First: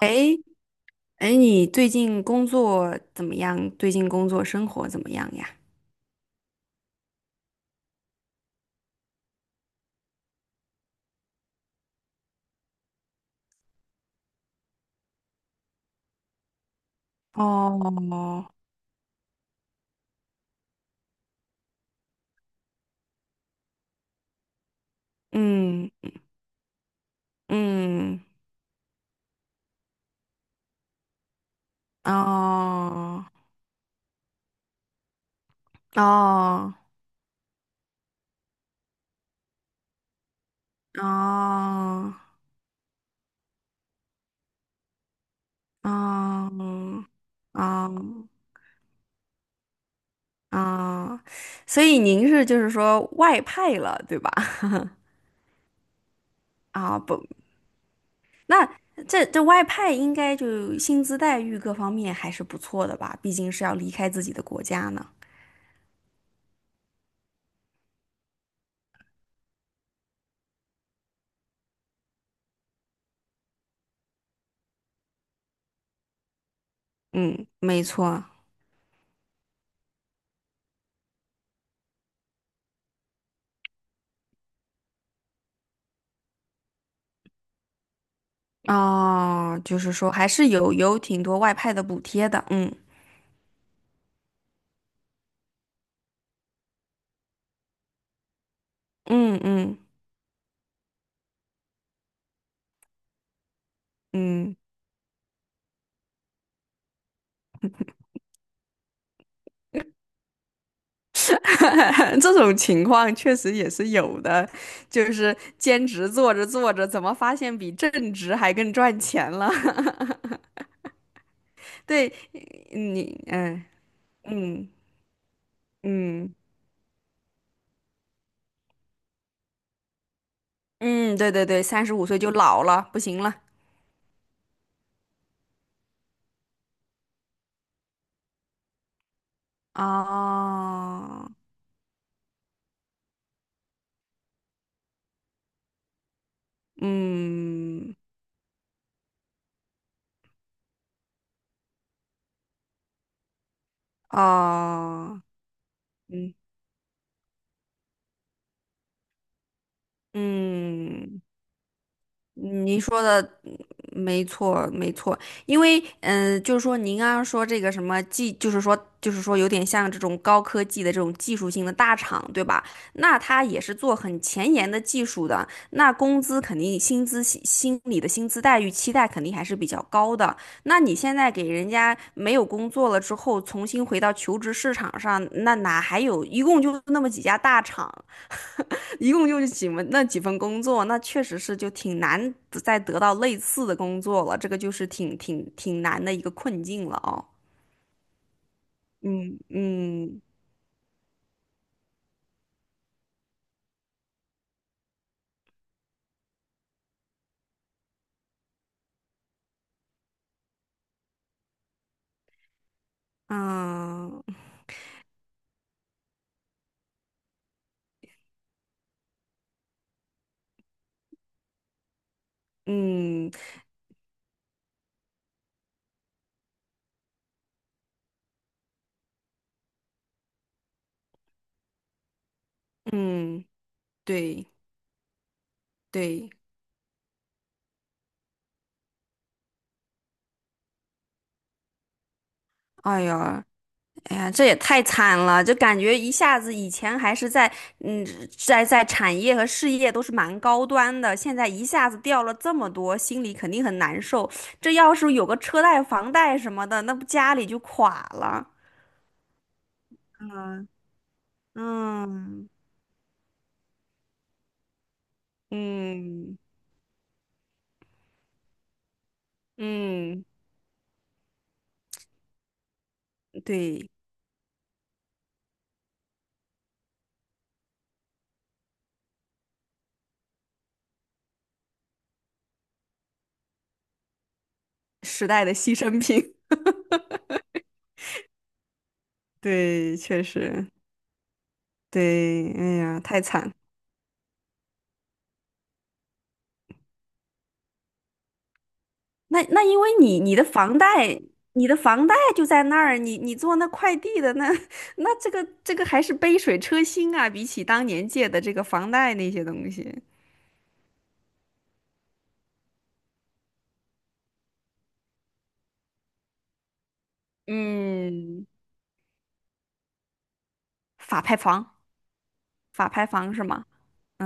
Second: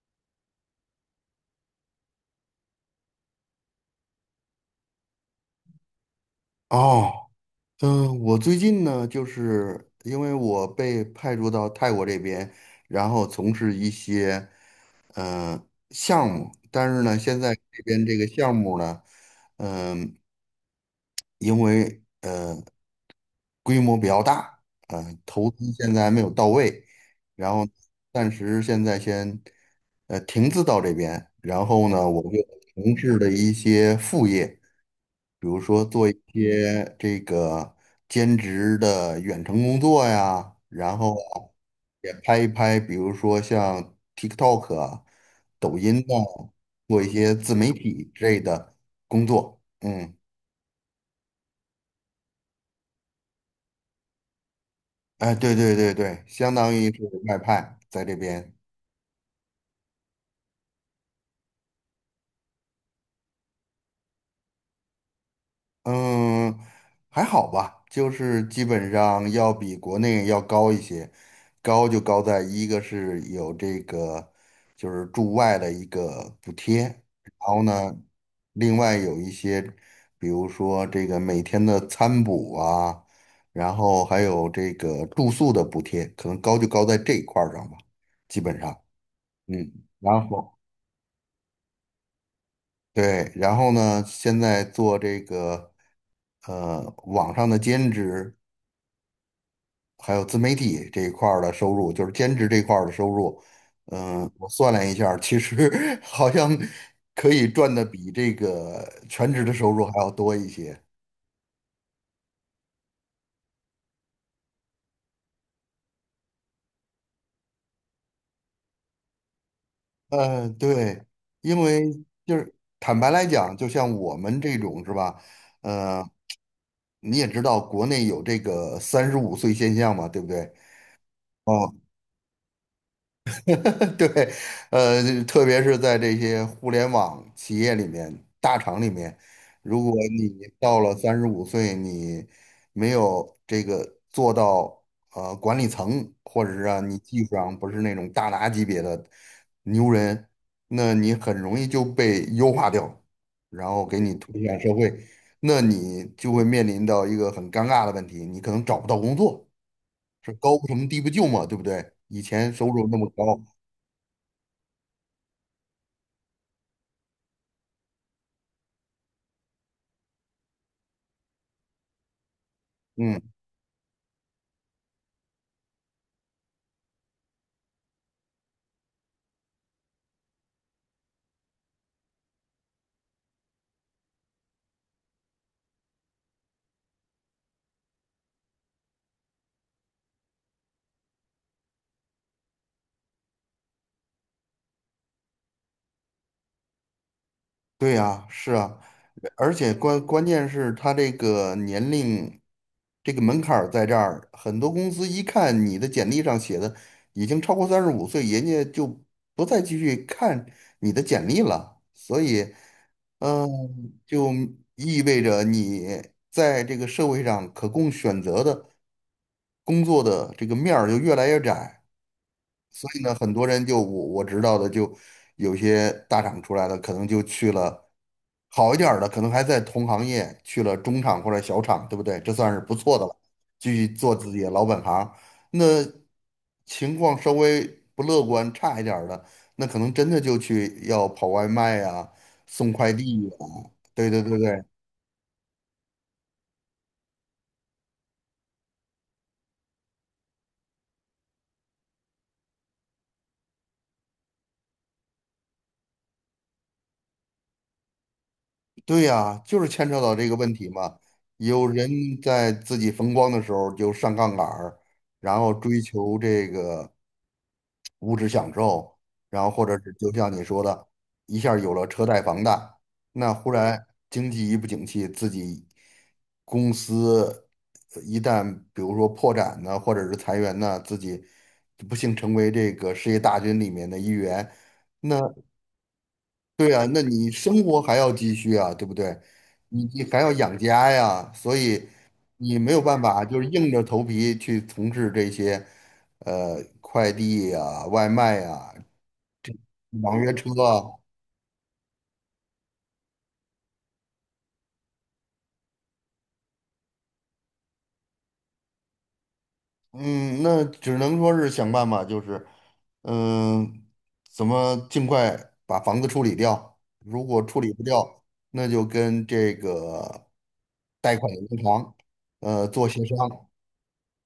哎哎，你最近工作怎么样？最近工作生活怎么样呀？哦，我最近呢，就是因为我被派驻到泰国这边，然后从事一些呃项目，但是呢，现在哦。这边这个项目呢，嗯、因为规模比较大，投资嗯现在还没有到位，然后嗯。暂时现在先停滞到这边，然后呢，我就从事哦了一些副业。比如说做一哦些这个兼职的远程工作呀，然哦后啊也拍一拍，比如说像 TikTok 啊抖音呐，哦做一些自媒体之哦类的工作。嗯，哦。所以您是就是说外派了，对吧？哎，对对对对，相 当于啊是不，外派在这边。那这外派应该就薪资待遇各方面还是不错的吧？毕竟是要离开自己的国家呢。嗯，还好吧，就是基本上要比国内要高一些，高就高在一个是有这个就是驻外的一个补贴，然嗯，后没呢，错。另外有一些，比如说这个每天的餐补啊，然后还有这个住宿的补贴，可能高就高在这一块儿上吧，基本上，哦，嗯，就是说还然是后有挺多外派的补贴的。嗯。对，然后呢，现在做这个。网上的兼职，嗯嗯还有自媒体这一块儿的收入，就是兼职这一块儿的收入，嗯，我嗯。算了一下儿其实 好像可以赚的比这个全职的收入还要多一些。这种情况确实也是有的，就是兼职做着做着，怎么发现比正职还更赚钱了？嗯，对，因为 对。就是坦白你来讲，嗯就像我们这嗯种是吧？呃，嗯你也知道国内有这个三十五岁现象嘛，对不对？嗯。对对对，哦，三十五岁就老了，不行了。对，特别是在这些互联网企业里面、大厂里面，如果你到了三十哦。五岁，你没有这个做到管理层，或者是啊你技术上不是那嗯。种大拿级别的牛人，那你很容易就被优化掉，然后给你推向社会，哦。那你就嗯会面临到一个很尴尬的问题，你可能找不到工作，是高不成低不嗯。就嘛，对不对？以前收嗯您入那说么的嗯高。没错，没错。因为就是说您刚刚说这个什么技，就是说有点像这种高科技的这种技术性的大厂，对吧？那嗯。他也是做很前沿的技术的，那工资肯定薪资心里的薪资待遇期待肯定还是比较高的。那你现在给人家没有工作了之后，重新回到求职市场上，那哪还有？一共就那么几家大厂。一共就是几份那几份工作，那确实是就挺难再得到类似的工作了，这个就是挺难的一个困境了哦。对呀，是啊，嗯而且关嗯关键是他这个年龄，这个门槛儿在这儿，很多公司一看你的简历上写的已经超过三十五岁，人家就不再继续看你的简历了。所以，嗯，就嗯意味着你在这个社会上可供选择的工作的这个面儿就越来越窄。所以呢，嗯很多人就我知道的，就有些大厂出来的，可能就去了好一点儿的，可能还在同行业去了中厂或者小厂，对不对？这算是不错的了，嗯。继续做自己对的老本行。那对。情况稍微不乐观、差一点儿的，那可能真的就去要跑外卖啊、送快哎递呀。啊，对哎对呀，对这也对，太惨了，就感觉一下子以前还是嗯，在产业和事业都是蛮高端的，现在一下子掉了这么多，心里肯定很难受。这要是有个车贷、房贷什么的，那不家里就垮了。对呀，就是牵扯到这个问嗯题嘛。有人嗯。在自己风光的时候就上杠杆儿，然后追求嗯这个物质享受，然后或者是就嗯。像你说的，一下儿有了车贷、房贷，那忽然对。经济一不景气，自己公司一旦比如说破产呢，或者是裁员呢，自己不幸成为这个失业大军里面的一员。那。时代的牺牲品。对啊，那你生活还要继续啊，对不对？你对，你还确要养实。家呀，所以对，你没哎有办呀，太法，就惨是了。硬着头皮去从事这些，快递呀、外卖呀、那因为网你约你的车房啊，贷，你的房贷就在那儿，你做那快递的那 那这个还是杯水车薪啊，比起当年借的这个房贷那些东西。嗯，那只能说是想办法，就是，嗯、怎么尽快把房子处理掉？如果处理不掉，嗯。那就跟这个贷法款拍银房。行，做法协拍房是商吗？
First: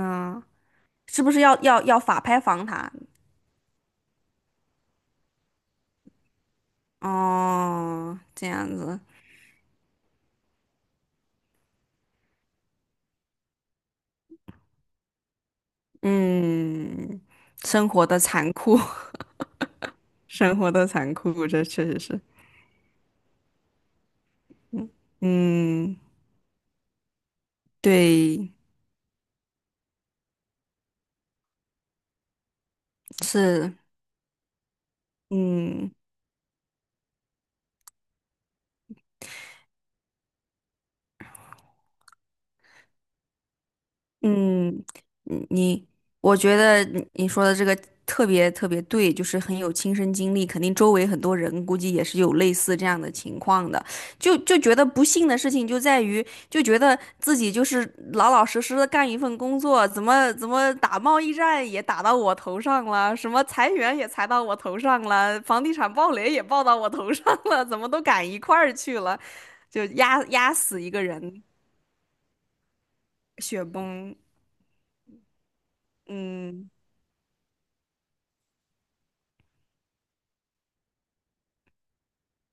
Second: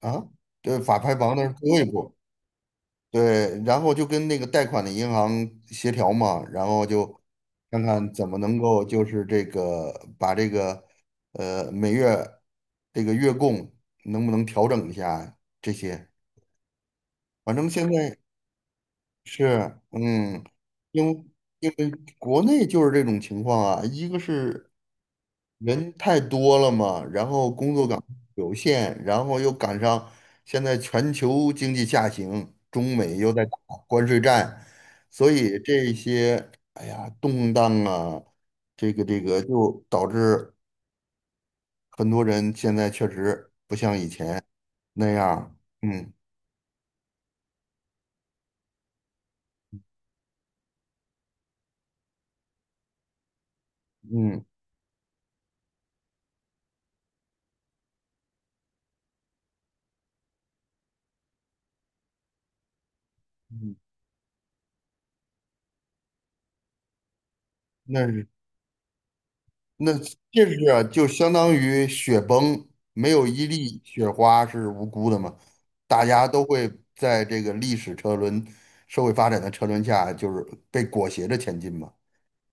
啊，这法拍是不房是那是要最后要一要步。法拍房它？对，然后就跟那个贷款的银行协调嘛，然后就看看哦，怎么这能样够子。就是这个把这个每月这个月供能不能调整一下这些。嗯。反正生现活在的残酷。是 生活的因残为酷，这因确为实是。国内就是这种情况啊，一个是人嗯。太多了嘛，然后工作岗对。有限，然后又赶上现在全球经济下行，中美又在打是。关税战，所以嗯。这些哎呀动荡啊，这个就导致很多人现在确实嗯。那样嗯儿你，嗯我觉得你说的这个特别特别对，就是很有亲身经历，肯定周围很多人估计也是有类似这样的情况的，就嗯就觉得不幸的事情就在于，就觉得自己就是老老实实的干一份工作，怎么打贸易战也打到我头上了，什么裁嗯，员也裁到我头上了，房地产暴雷也暴到我头上了，怎么都那是赶一块儿去了，就那压这压是死啊一个就相人。当于雪崩，没有一雪粒雪崩。花是无辜的嘛，大家都嗯。会在这个历史车轮、社会发展的车轮下，就是被裹挟着前进嘛。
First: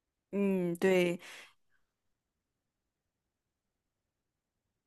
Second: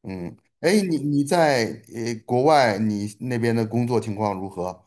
嗯，嗯。哎，你对你在国外，你那边的工作情况如何？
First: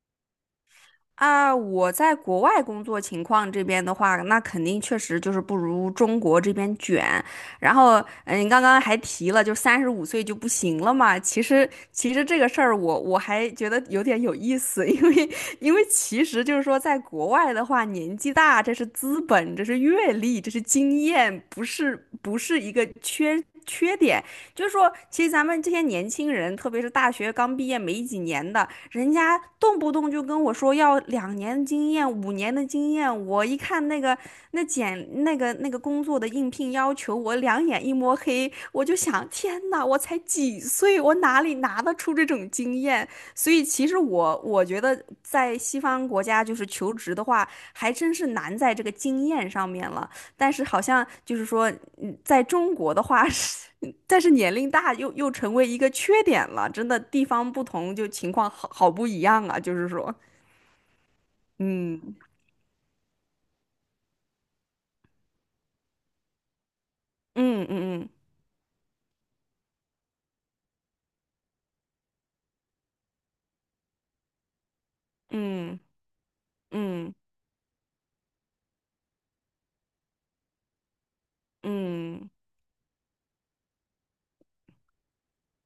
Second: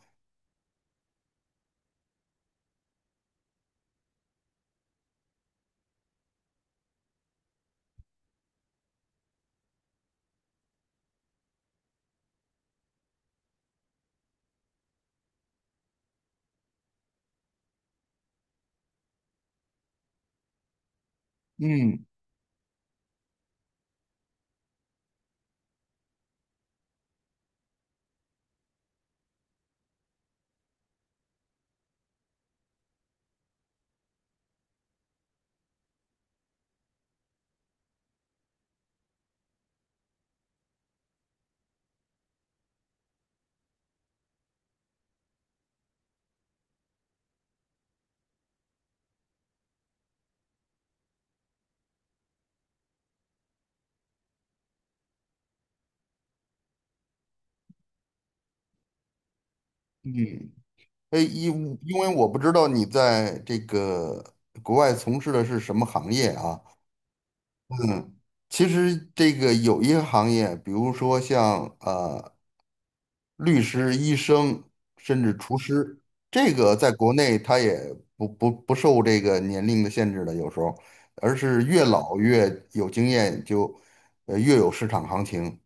啊，我在国外工作情况这边的话，那肯定确实就是不如中国这边卷。然后，嗯，刚刚还提了，就三十五岁就不行了嘛。其实，这个事儿我还觉得有点有意思。因为其实就是说，在国外的话，年纪大这是资本，这是阅历，这是经验，不嗯是不是一个缺点。就是说，其实咱们这些年轻人，特别是大学刚毕业没几年的，人家动不动就跟我说要2年的经验、5年的经验。我一看那个那简那个那个工作的应聘要求，我两眼一摸黑，我就想，天呐，我才几岁，我哪里拿得出这种经验？所以其实我觉得在西方国家，就是求职的话，还真是难在这个经验上面了。但是好像就是说，嗯在中国的话是，但是年龄大又成为一个缺点了，真的地方不同就情况好不一样啊，就是说。嗯，哎，因为嗯我不知道你在这个国外从事的是什么行业啊？嗯嗯嗯，嗯其实这个有一些行业，比如说像律师、医生，甚至厨嗯师，这嗯个在嗯。嗯国嗯内他也不受这个年龄的限制的，有时候，而是越老嗯越有经验就，越有市场行情。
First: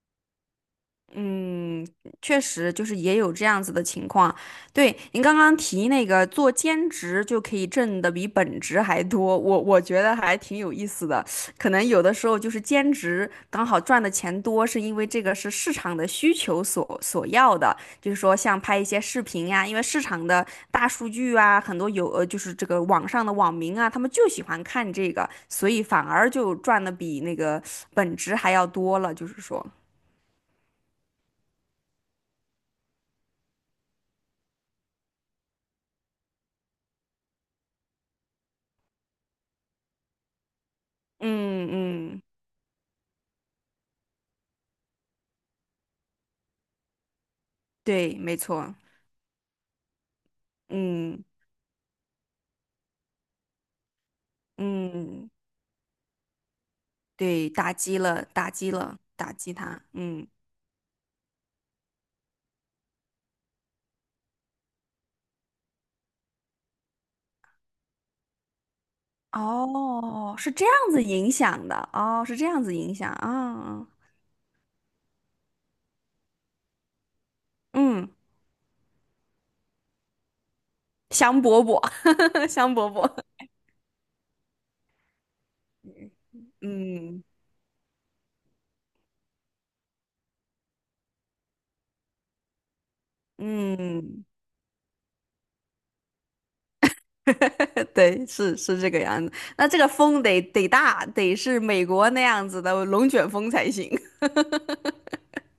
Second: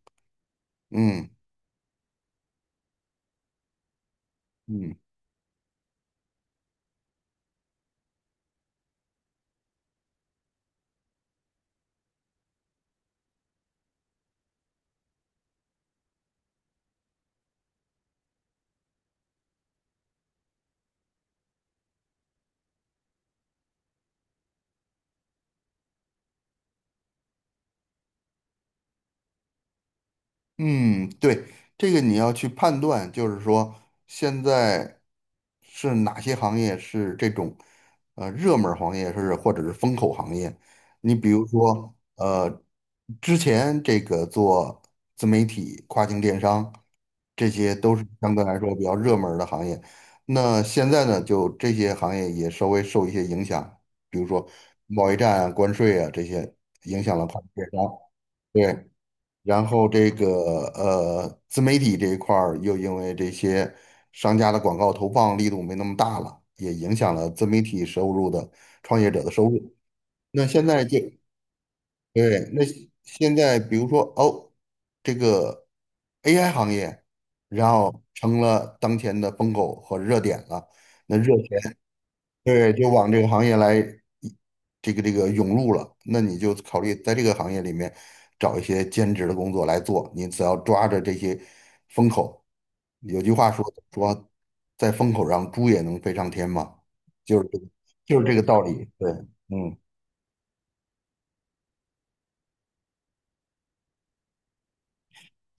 嗯嗯。确实就是也有这样子的情况。对，嗯。您刚刚提那个做兼职就可以挣的比本职还多，我觉得还挺有意思的。可能有的时候就是兼职刚好赚的钱多，是因为这个是市场的需求所要的，就是说像拍一些视频呀、因为市场的大数据啊，很多有就是这个网上的网民啊，他们就喜欢看这个，所以反而就赚的比那个本职还要多了，就是说。嗯，对，这个你要去判断，就是说现在是哪些行业是这种热门儿行业，是或者是风口行业。你比如嗯说，嗯。之前这个做自媒体、跨境电商，这些都是对，相没对来错。说比较热门儿的行业。那现在呢，嗯就这些行业也稍微受一些影响，比如说贸易嗯。战啊、关税啊这些影响了跨对，境电打击商。了，打击对，了，打击然他。后这嗯。个自媒体这一块儿又因为这些商家的广告投放力度没那么大了，也影响了自媒体收入的创业者的收入。哦，那是这现样在就子影响的。哦，是对，这那样子影响现在比啊。如说哦，这个 AI 行业，然后嗯。成了当前的风口和热点了。那热香饽钱。饽。对，香就饽饽。往这个行业来，这个涌入了，那你就考虑在嗯这个行业里面找一些兼职的工作来做。你只要抓着这些风口，有句话说嗯。说，在风口上猪也能飞上天嘛，就是这个，就对，是这个是道是理。这个对，样子。那这嗯，个风得大，得是美国那样子的龙卷风才行。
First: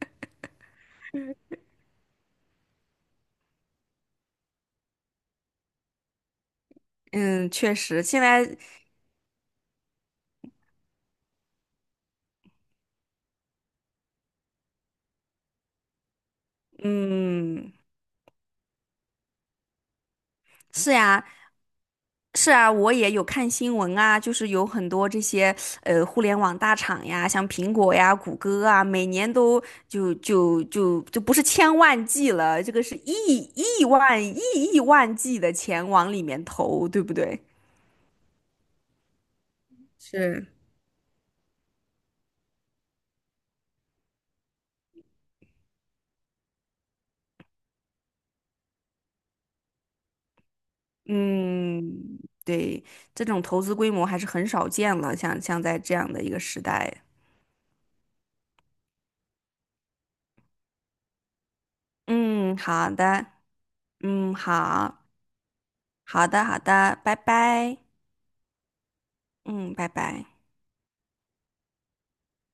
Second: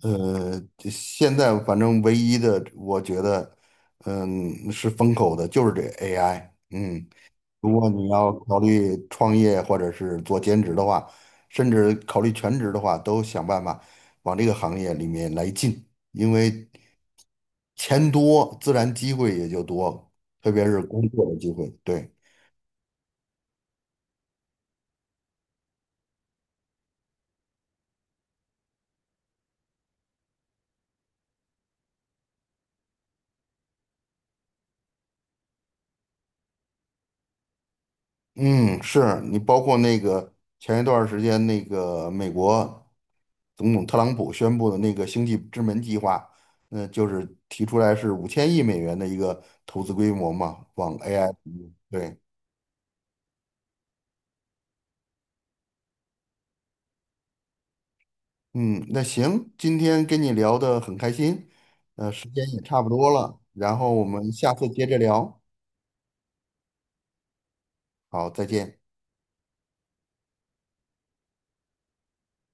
这现在反正唯一的，我觉得，嗯，是风口的，就是这 AI。嗯。嗯，如确果实，你现要在。考虑创业或者是做兼职的话，甚至考虑全职的话，都想办法往这个行业里面来进，因为嗯。钱多，自然机会也就多，特别是是工呀。作的机会。对，是啊，我也有看新闻啊，就是有很多这些互联网大厂呀，像苹果呀、谷歌啊，每年都就不是千万计了，这个是亿万亿亿万计的钱往里面投，对不对？嗯，是你包括那个是。前一段儿时间那个美国总统特朗普宣布的那个星际之门计划，那就是提出来是5000亿美元的一个投资规模嘛，往 AI 嗯。对。对。这种投资规模还是很少见了，像在这样的一个时代。嗯，那行，今天跟你聊得很开心，时间嗯，也差不好多的。了，然后我们嗯，下次接着好。聊，好的，好的，拜拜。好，再见。嗯，拜拜。